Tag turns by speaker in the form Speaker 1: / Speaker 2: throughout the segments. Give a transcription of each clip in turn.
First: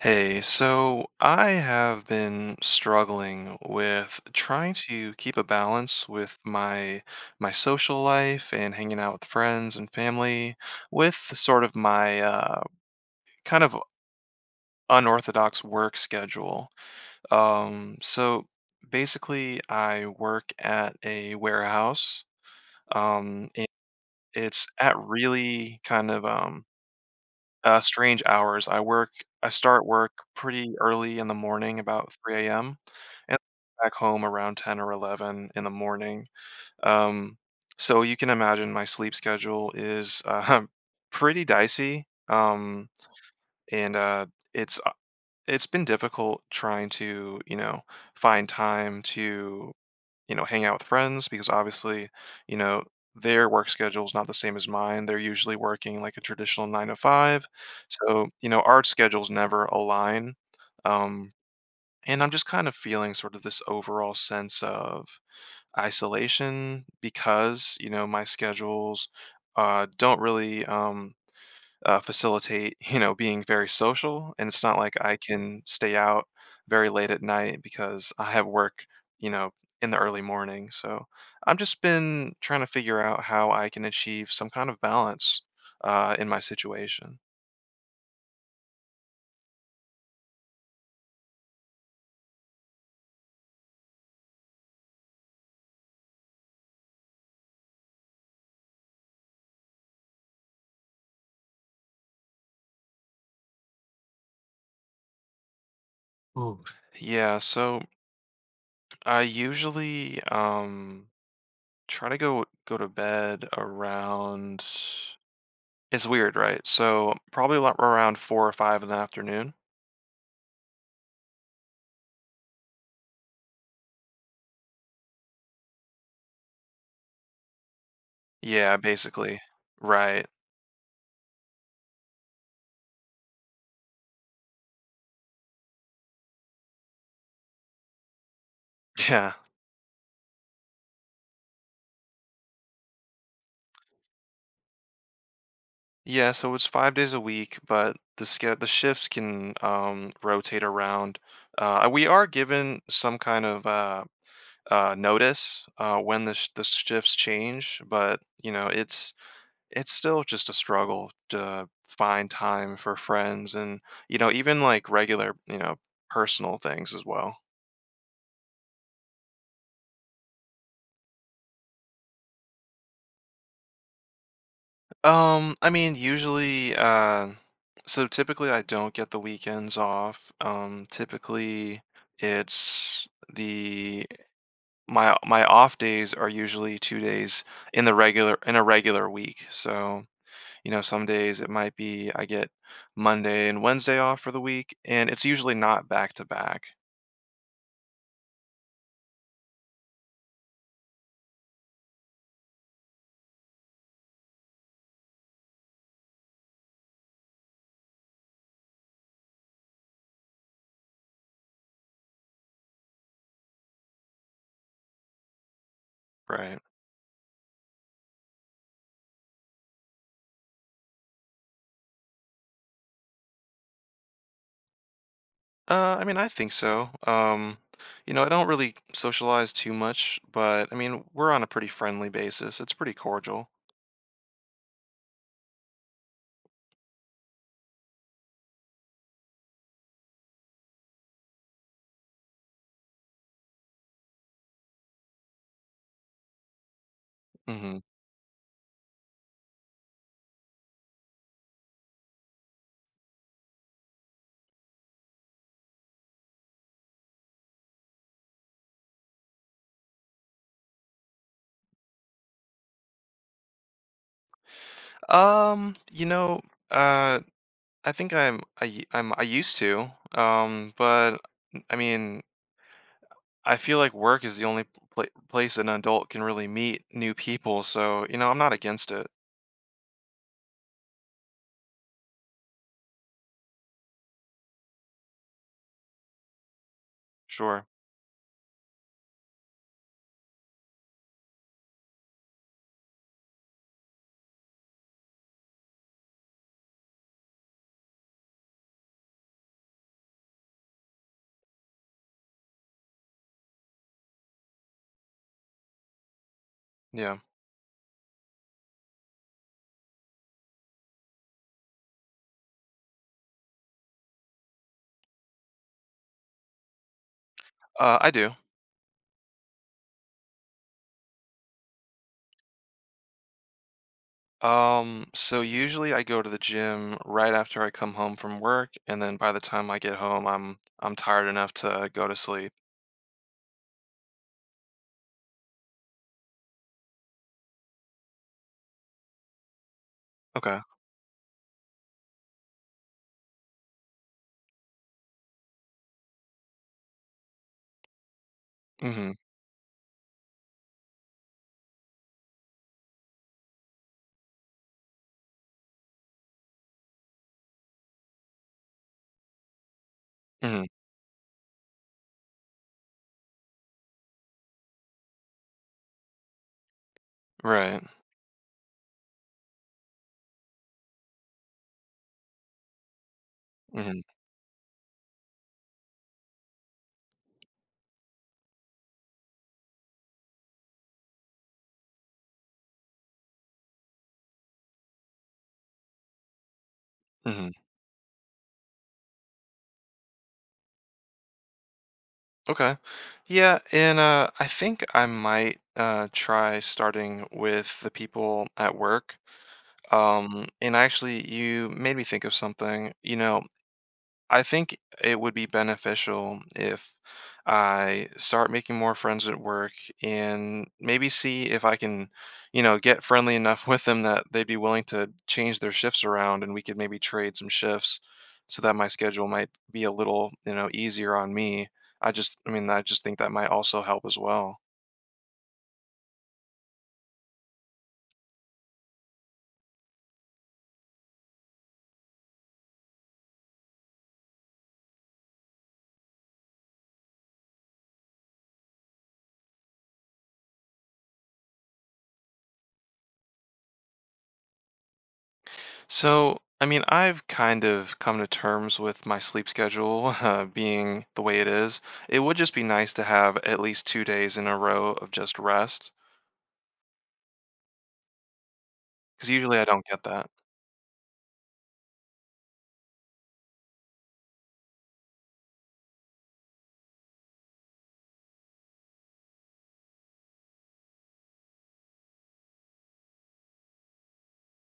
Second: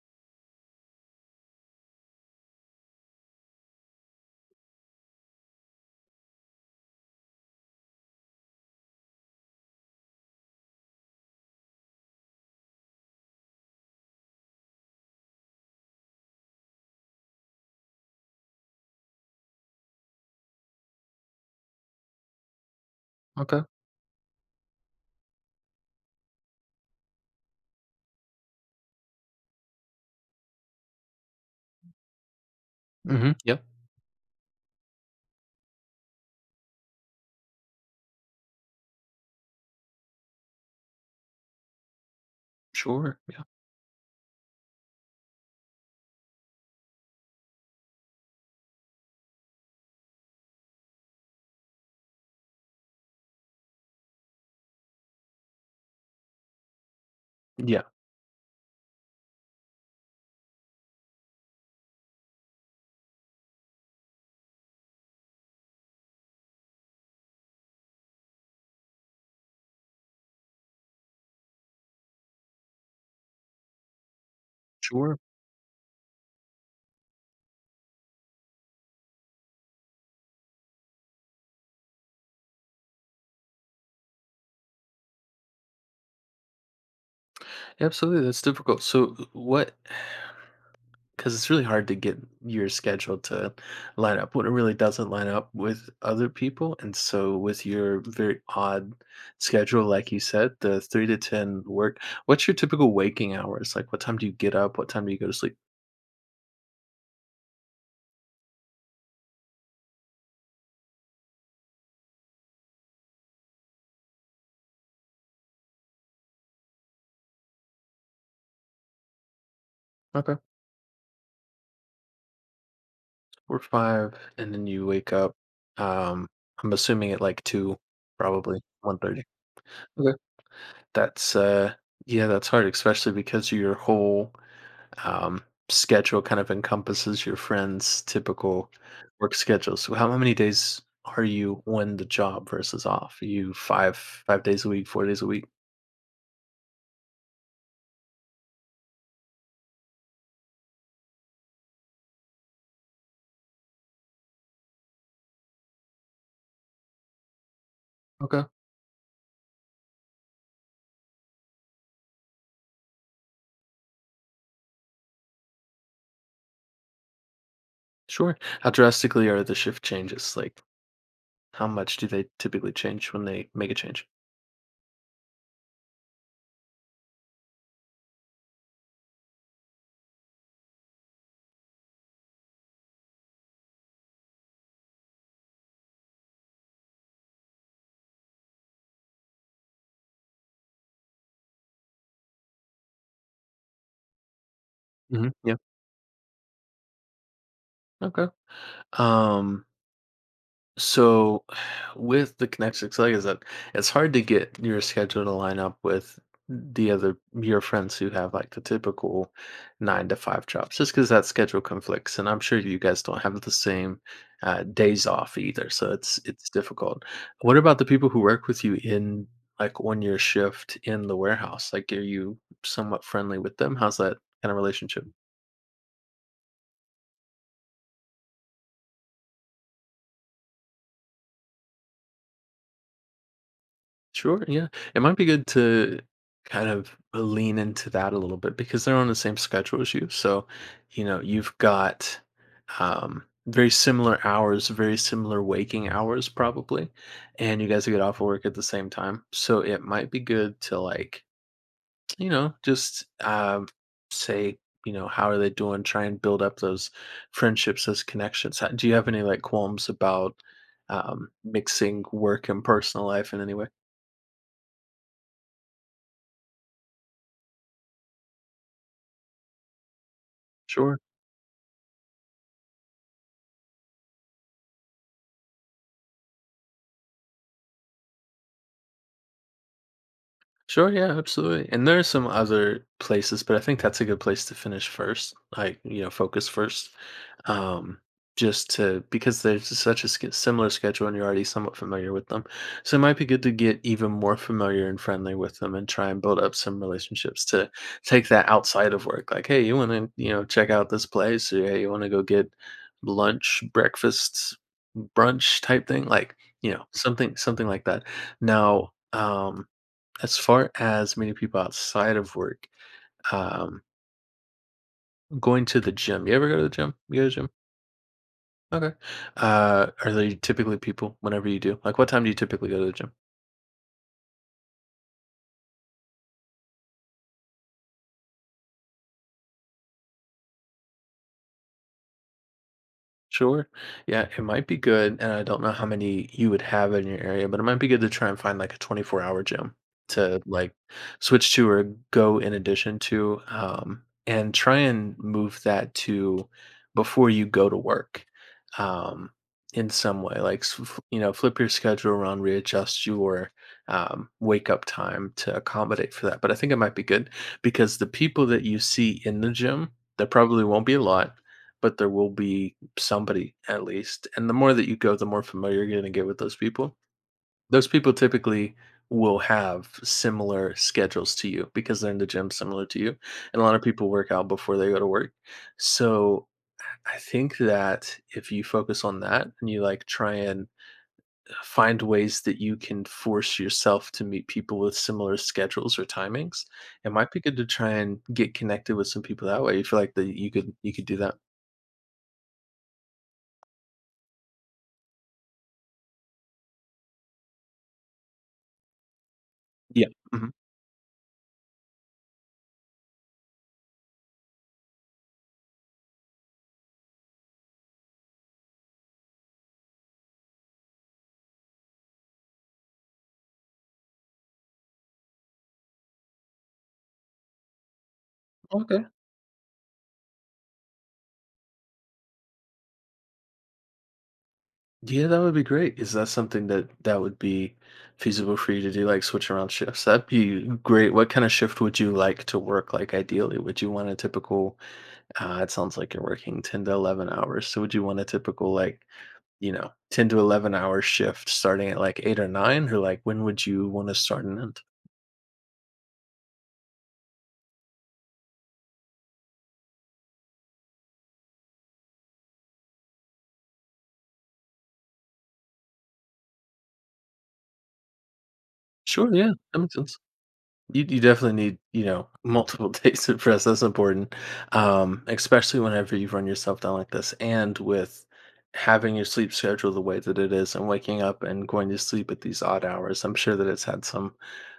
Speaker 1: Hey, so I have been struggling with trying to keep a balance with my social life and hanging out with friends and family with sort of my kind of unorthodox work schedule. So basically, I work at a warehouse. Um,
Speaker 2: Okay.
Speaker 1: and it's at really kind of strange hours. I start work pretty early in the morning, about 3 AM,
Speaker 2: Mhm.
Speaker 1: and
Speaker 2: Yep.
Speaker 1: back home around 10 or 11 in the morning. Um, so you can imagine my sleep schedule is, pretty dicey,
Speaker 2: Sure. Yeah.
Speaker 1: and, uh, it's, uh it's been difficult trying to you know, find time to you know, hang out with friends because obviously, you know, their work schedule is not the same as mine. They're usually working like a traditional nine to five.
Speaker 2: Yeah.
Speaker 1: So you know, our schedules never align. Um, and I'm just kind of feeling sort of this overall sense of isolation because you know, my schedules don't really facilitate you know, being very social. And it's not like I
Speaker 2: Sure.
Speaker 1: can stay out very late at night because I have work you know, in the early morning. So I've just been trying to figure out how I can achieve some kind of balance in my situation.
Speaker 2: Yeah, absolutely. That's difficult. So what because it's really hard to get your schedule to line up when it really doesn't line up with other people. And so with your very odd schedule, like you said, the 3 to 10 work, what's your typical waking hours? Like what time do you get up? What time do you go to sleep?
Speaker 1: Ooh. Yeah, so I usually try to go to bed around, it's weird, right? So probably around four or five in the afternoon.
Speaker 2: Okay. Or five and then you wake up. Um I'm assuming at like two, probably
Speaker 1: Yeah,
Speaker 2: 1:30.
Speaker 1: basically. Right.
Speaker 2: That's, yeah, that's hard, especially because your whole, um, schedule kind of encompasses your friend's typical
Speaker 1: Yeah.
Speaker 2: work schedule. So how many days are you on the job versus off? Are you 5 days a week, 4 days a week?
Speaker 1: Yeah, so it's 5 days a week, but the sched the shifts can rotate around. We are given some kind of notice when the sh the shifts change, but
Speaker 2: Okay,
Speaker 1: you know, it's still just a struggle to find time for friends and you know, even, like, regular you know, personal things as well.
Speaker 2: sure. How drastically are the shift changes? Like, how much do they typically change when they make a change?
Speaker 1: I mean, usually, so typically I don't get the weekends off. Typically it's the my off days are usually 2 days in the regular in a regular week. So you know, some days it might be I get Monday and Wednesday off for the week, and it's
Speaker 2: Mhm,
Speaker 1: usually
Speaker 2: yeah,
Speaker 1: not back to back,
Speaker 2: okay. Um So, with the Kinexix, like I said, it's hard to get your schedule to line up with the other your friends who have like the typical 9-to-5 jobs, just because that schedule conflicts. And I'm sure you guys don't have the same days off either, so it's
Speaker 1: right?
Speaker 2: difficult. What about the people who work with you in like on your shift in the warehouse? Like, are you somewhat friendly with them? How's that kind of relationship?
Speaker 1: I mean, I think so. You know, I don't really socialize too much, but I mean, we're on a pretty friendly basis. It's pretty cordial.
Speaker 2: Sure, yeah. It might be good to kind of lean into that a little bit because they're on the same schedule as you. So, you know, you've got very similar hours, very similar waking hours, probably. And you
Speaker 1: Mhm.
Speaker 2: guys get off of work at the same time. So it might be good to, like, you know, just say, you know, how are they doing? Try and build up those friendships, those connections. Do you have any like qualms about mixing work and personal life in any way?
Speaker 1: Um, you know, uh, I think I used to,
Speaker 2: Sure.
Speaker 1: but I mean, I feel like work is the only place an adult can really meet new people, so you know, I'm not against it.
Speaker 2: Sure, yeah, absolutely. And there are some other places, but I think that's a good place to finish first. Like, you know, focus first.
Speaker 1: Sure.
Speaker 2: Um, just to because there's such a similar schedule and you're already somewhat familiar with them. So it might be good to get even more familiar and friendly with them and try and build up some relationships to take that outside of work. Like, hey, you want to, you know, check out this place or hey, you want to go get lunch, breakfast, brunch type thing. Like, you know,
Speaker 1: Yeah.
Speaker 2: something like that. Now, as far as many people outside of work, um, going to the gym. You ever go to the gym? You go to the gym?
Speaker 1: I do.
Speaker 2: Okay. Are there typically people whenever you do? Like, what time do you typically go to the gym?
Speaker 1: So usually I go to the gym right after I come home from work, and then by the time I get home, I'm tired enough to go to sleep.
Speaker 2: Sure. Yeah, it might be good, and I don't know how many you would have in your area, but it might be good to try and find like a 24-hour gym to
Speaker 1: Okay.
Speaker 2: like switch to or go in addition to, and try and move that to before you go to work
Speaker 1: Mm-hmm.
Speaker 2: um, in some way. Like, you know, flip your schedule around, readjust your wake up time to accommodate for that. But I think it might be good because the people that you see in the gym, there probably
Speaker 1: Mm-hmm.
Speaker 2: won't be a lot, but there will be somebody at least. And the more that you go, the more familiar you're going to get with those people.
Speaker 1: Right.
Speaker 2: Those people typically will have similar schedules to you because they're in the gym similar to you. And a lot of
Speaker 1: Mm-hmm.
Speaker 2: people work out before they go to work. So I think that if you focus on that and you like try and find ways that you can force yourself to meet people with similar schedules or timings, it might be
Speaker 1: Mm-hmm.
Speaker 2: good to try and get connected with some people that way. You feel like that you could do that.
Speaker 1: Okay. Yeah, and I think I might try starting with the people at work.
Speaker 2: Yeah. Hmm.
Speaker 1: And actually, you made me think of something. You know, I think it would be beneficial if I start making more friends at work and maybe see if I can you know, get friendly enough with them that they'd be willing to change their shifts around and we could maybe trade some shifts so that my
Speaker 2: Okay.
Speaker 1: schedule might be a little you know, easier on me. I mean, I just think that might also help as well.
Speaker 2: Yeah, that would be great. Is that something that would be feasible for you to do, like switch around shifts? That'd be great. What kind of shift would you like to work? Like ideally, would you want a typical? It sounds like you're working 10 to 11 hours. So would you want a typical like you know 10 to 11 hour shift starting at like eight or nine, or like when would you want to start and end?
Speaker 1: So, I mean, I've kind of come to terms with my sleep schedule being the way it is. It would just be nice to have at least 2 days in a row of just rest, because
Speaker 2: Sure. Yeah,
Speaker 1: usually I
Speaker 2: that
Speaker 1: don't
Speaker 2: makes
Speaker 1: get
Speaker 2: sense.
Speaker 1: that.
Speaker 2: You definitely need, you know, multiple days of rest. That's important, especially whenever you run yourself down like this, and with having your sleep schedule the way that it is, and waking up and going to sleep at these odd hours. I'm sure that it's had some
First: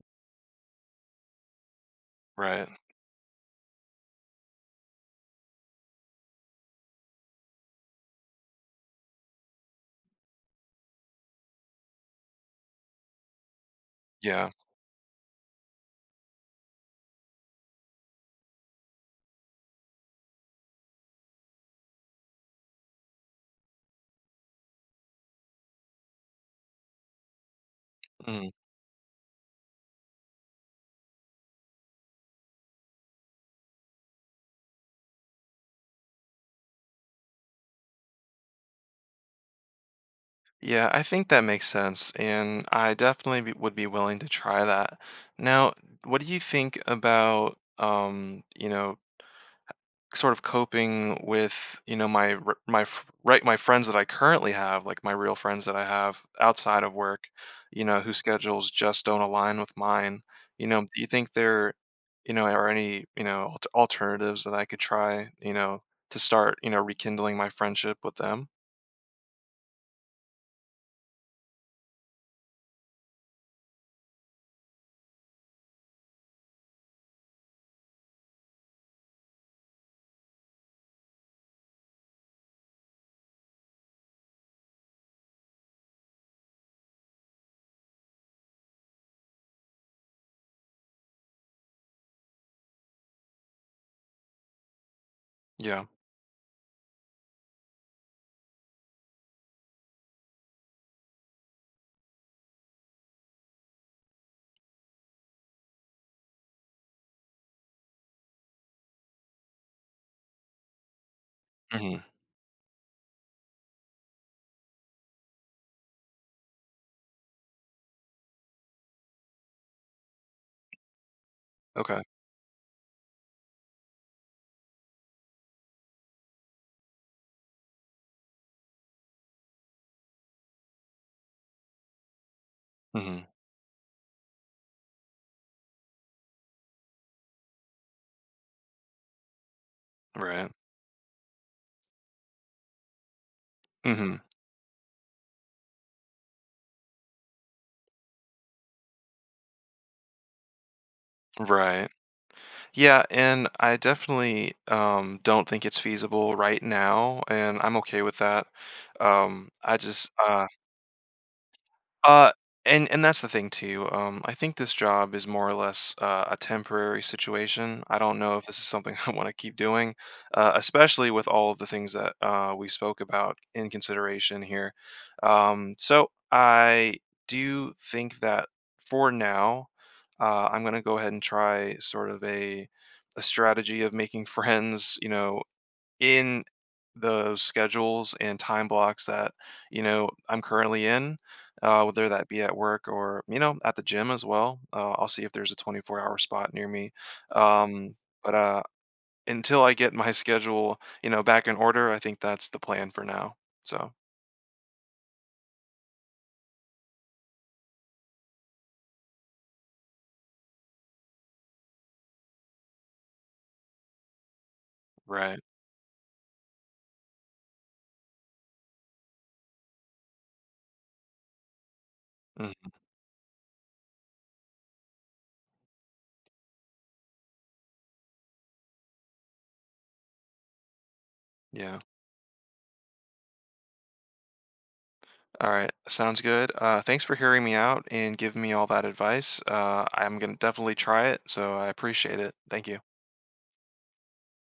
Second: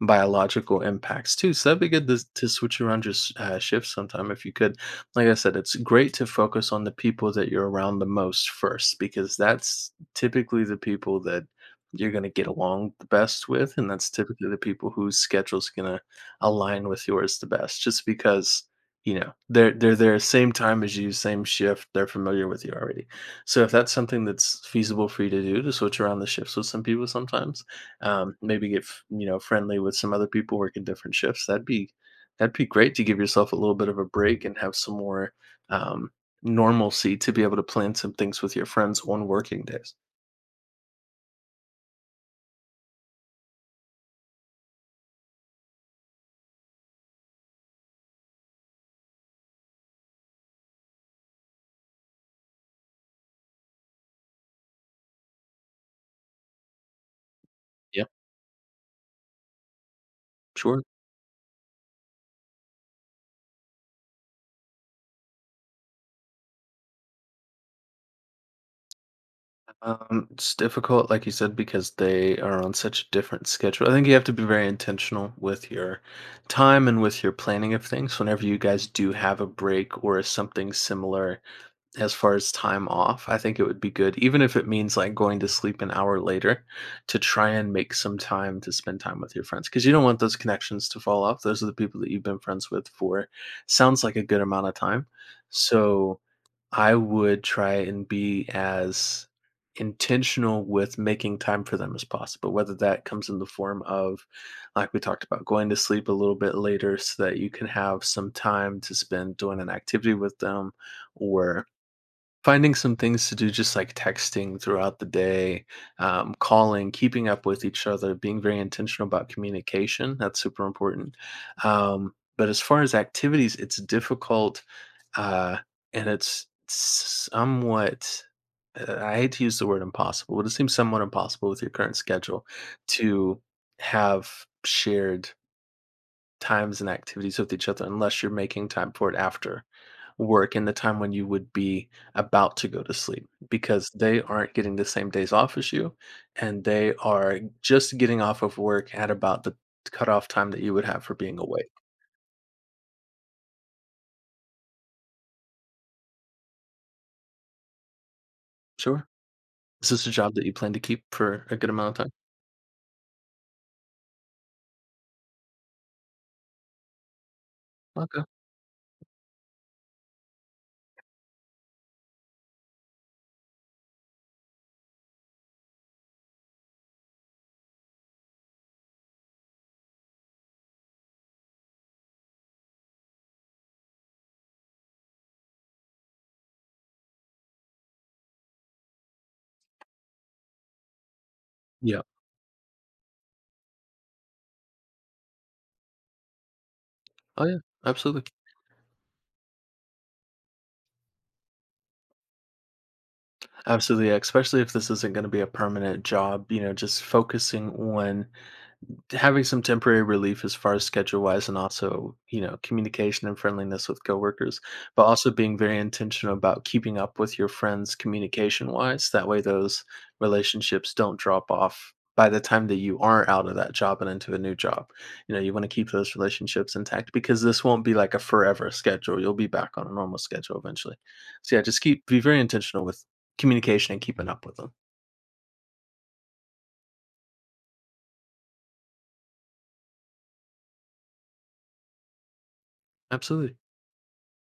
Speaker 2: biological impacts too. So that'd be good to
Speaker 1: Right.
Speaker 2: switch around your shifts sometime if you could. Like I said, it's great to focus on the people that you're around the most first, because that's typically the people that you're gonna get along the best with, and that's typically
Speaker 1: Yeah.
Speaker 2: the people whose schedule's gonna align with yours the best, just because you know they're there same time as you, same shift. They're familiar with you already. So if that's something that's feasible for you to do, to switch around the shifts with some people sometimes,
Speaker 1: Mhm.
Speaker 2: maybe get you know friendly with some other people working different shifts. That'd be great to give yourself a little bit of a break and have some more um, normalcy to be able to plan some things with your friends on working days.
Speaker 1: Yeah, I think that makes sense, and would be willing to try that. Now, what do you think about you know, sort of coping with, you know, my r- my f- right my friends that I currently have, like my real friends that I have outside of work, you know,
Speaker 2: Yeah,
Speaker 1: whose schedules just don't align with mine. You
Speaker 2: sure.
Speaker 1: know, do you think there you know, are any you know, alternatives that I could try you know, to start you know, rekindling my friendship with them?
Speaker 2: It's difficult, like you said, because they are on such a different schedule. I think you have to be very intentional with your time and with your planning of things. Whenever you guys do have a break or something similar as far as time off, I think it would be good, even if it means like going to sleep an hour later, to try and make some time to spend time with your friends because you don't want those connections to fall off. Those are the people that you've been friends with for sounds like a good amount of time.
Speaker 1: Yeah.
Speaker 2: So, I would try and be as intentional with making time for them as possible, whether that comes in the form of, like we talked about, going to sleep a little bit later so that you can have some time to spend doing an activity with them or
Speaker 1: Hmm.
Speaker 2: finding some things to do, just like texting throughout the day, calling, keeping up with each other, being very intentional about communication. That's super important.
Speaker 1: Okay.
Speaker 2: But as far as activities, it's difficult uh, and it's somewhat, I hate to use the word impossible, but it seems somewhat impossible with your current schedule
Speaker 1: Hmm.
Speaker 2: to have shared times and activities with each other unless you're making time for it after
Speaker 1: Right.
Speaker 2: work in the time when you would be about to go to sleep because
Speaker 1: Hmm.
Speaker 2: they aren't getting the same days off as you and they are just getting off of work at about the cutoff time that you would have for being awake.
Speaker 1: Right. Yeah, and I definitely don't think it's feasible right now, and I'm okay with that.
Speaker 2: Sure.
Speaker 1: I
Speaker 2: Is this a
Speaker 1: just
Speaker 2: job that you plan to keep for a good amount of time?
Speaker 1: uh, and that's the thing too. I think this job is more or less a temporary situation. I don't
Speaker 2: Okay.
Speaker 1: know if this is something I want to keep doing, especially with all of the things that we spoke about in consideration here. So I do think that for now, I'm going to go ahead and try sort of a strategy of making friends You know, in those schedules and time blocks that you know, I'm currently in,
Speaker 2: Yeah.
Speaker 1: whether that be at work or you know, at the gym as well. I'll see if there's a 24-hour spot near me.
Speaker 2: Oh yeah.
Speaker 1: Um,
Speaker 2: Absolutely.
Speaker 1: but until I get my schedule you know, back in order, I think that's the plan for now. So.
Speaker 2: Absolutely, yeah, especially if this isn't going to be a permanent job, you know, just focusing on having some temporary relief as far as schedule wise and also you know communication and friendliness with coworkers but also
Speaker 1: Right.
Speaker 2: being very intentional about keeping up with your friends communication wise that way those relationships don't drop off by the time
Speaker 1: Mhm.
Speaker 2: that you are out of that job and into a new job. You know you want to keep those relationships intact because this won't be like a forever schedule, you'll be back on a normal schedule eventually, so yeah,
Speaker 1: Yeah.
Speaker 2: just keep be very intentional with communication and keeping up with them.
Speaker 1: All right. Sounds good. Thanks for hearing me out and giving me all that advice. I'm gonna definitely try it. So I appreciate it. Thank you.
Speaker 2: Absolutely.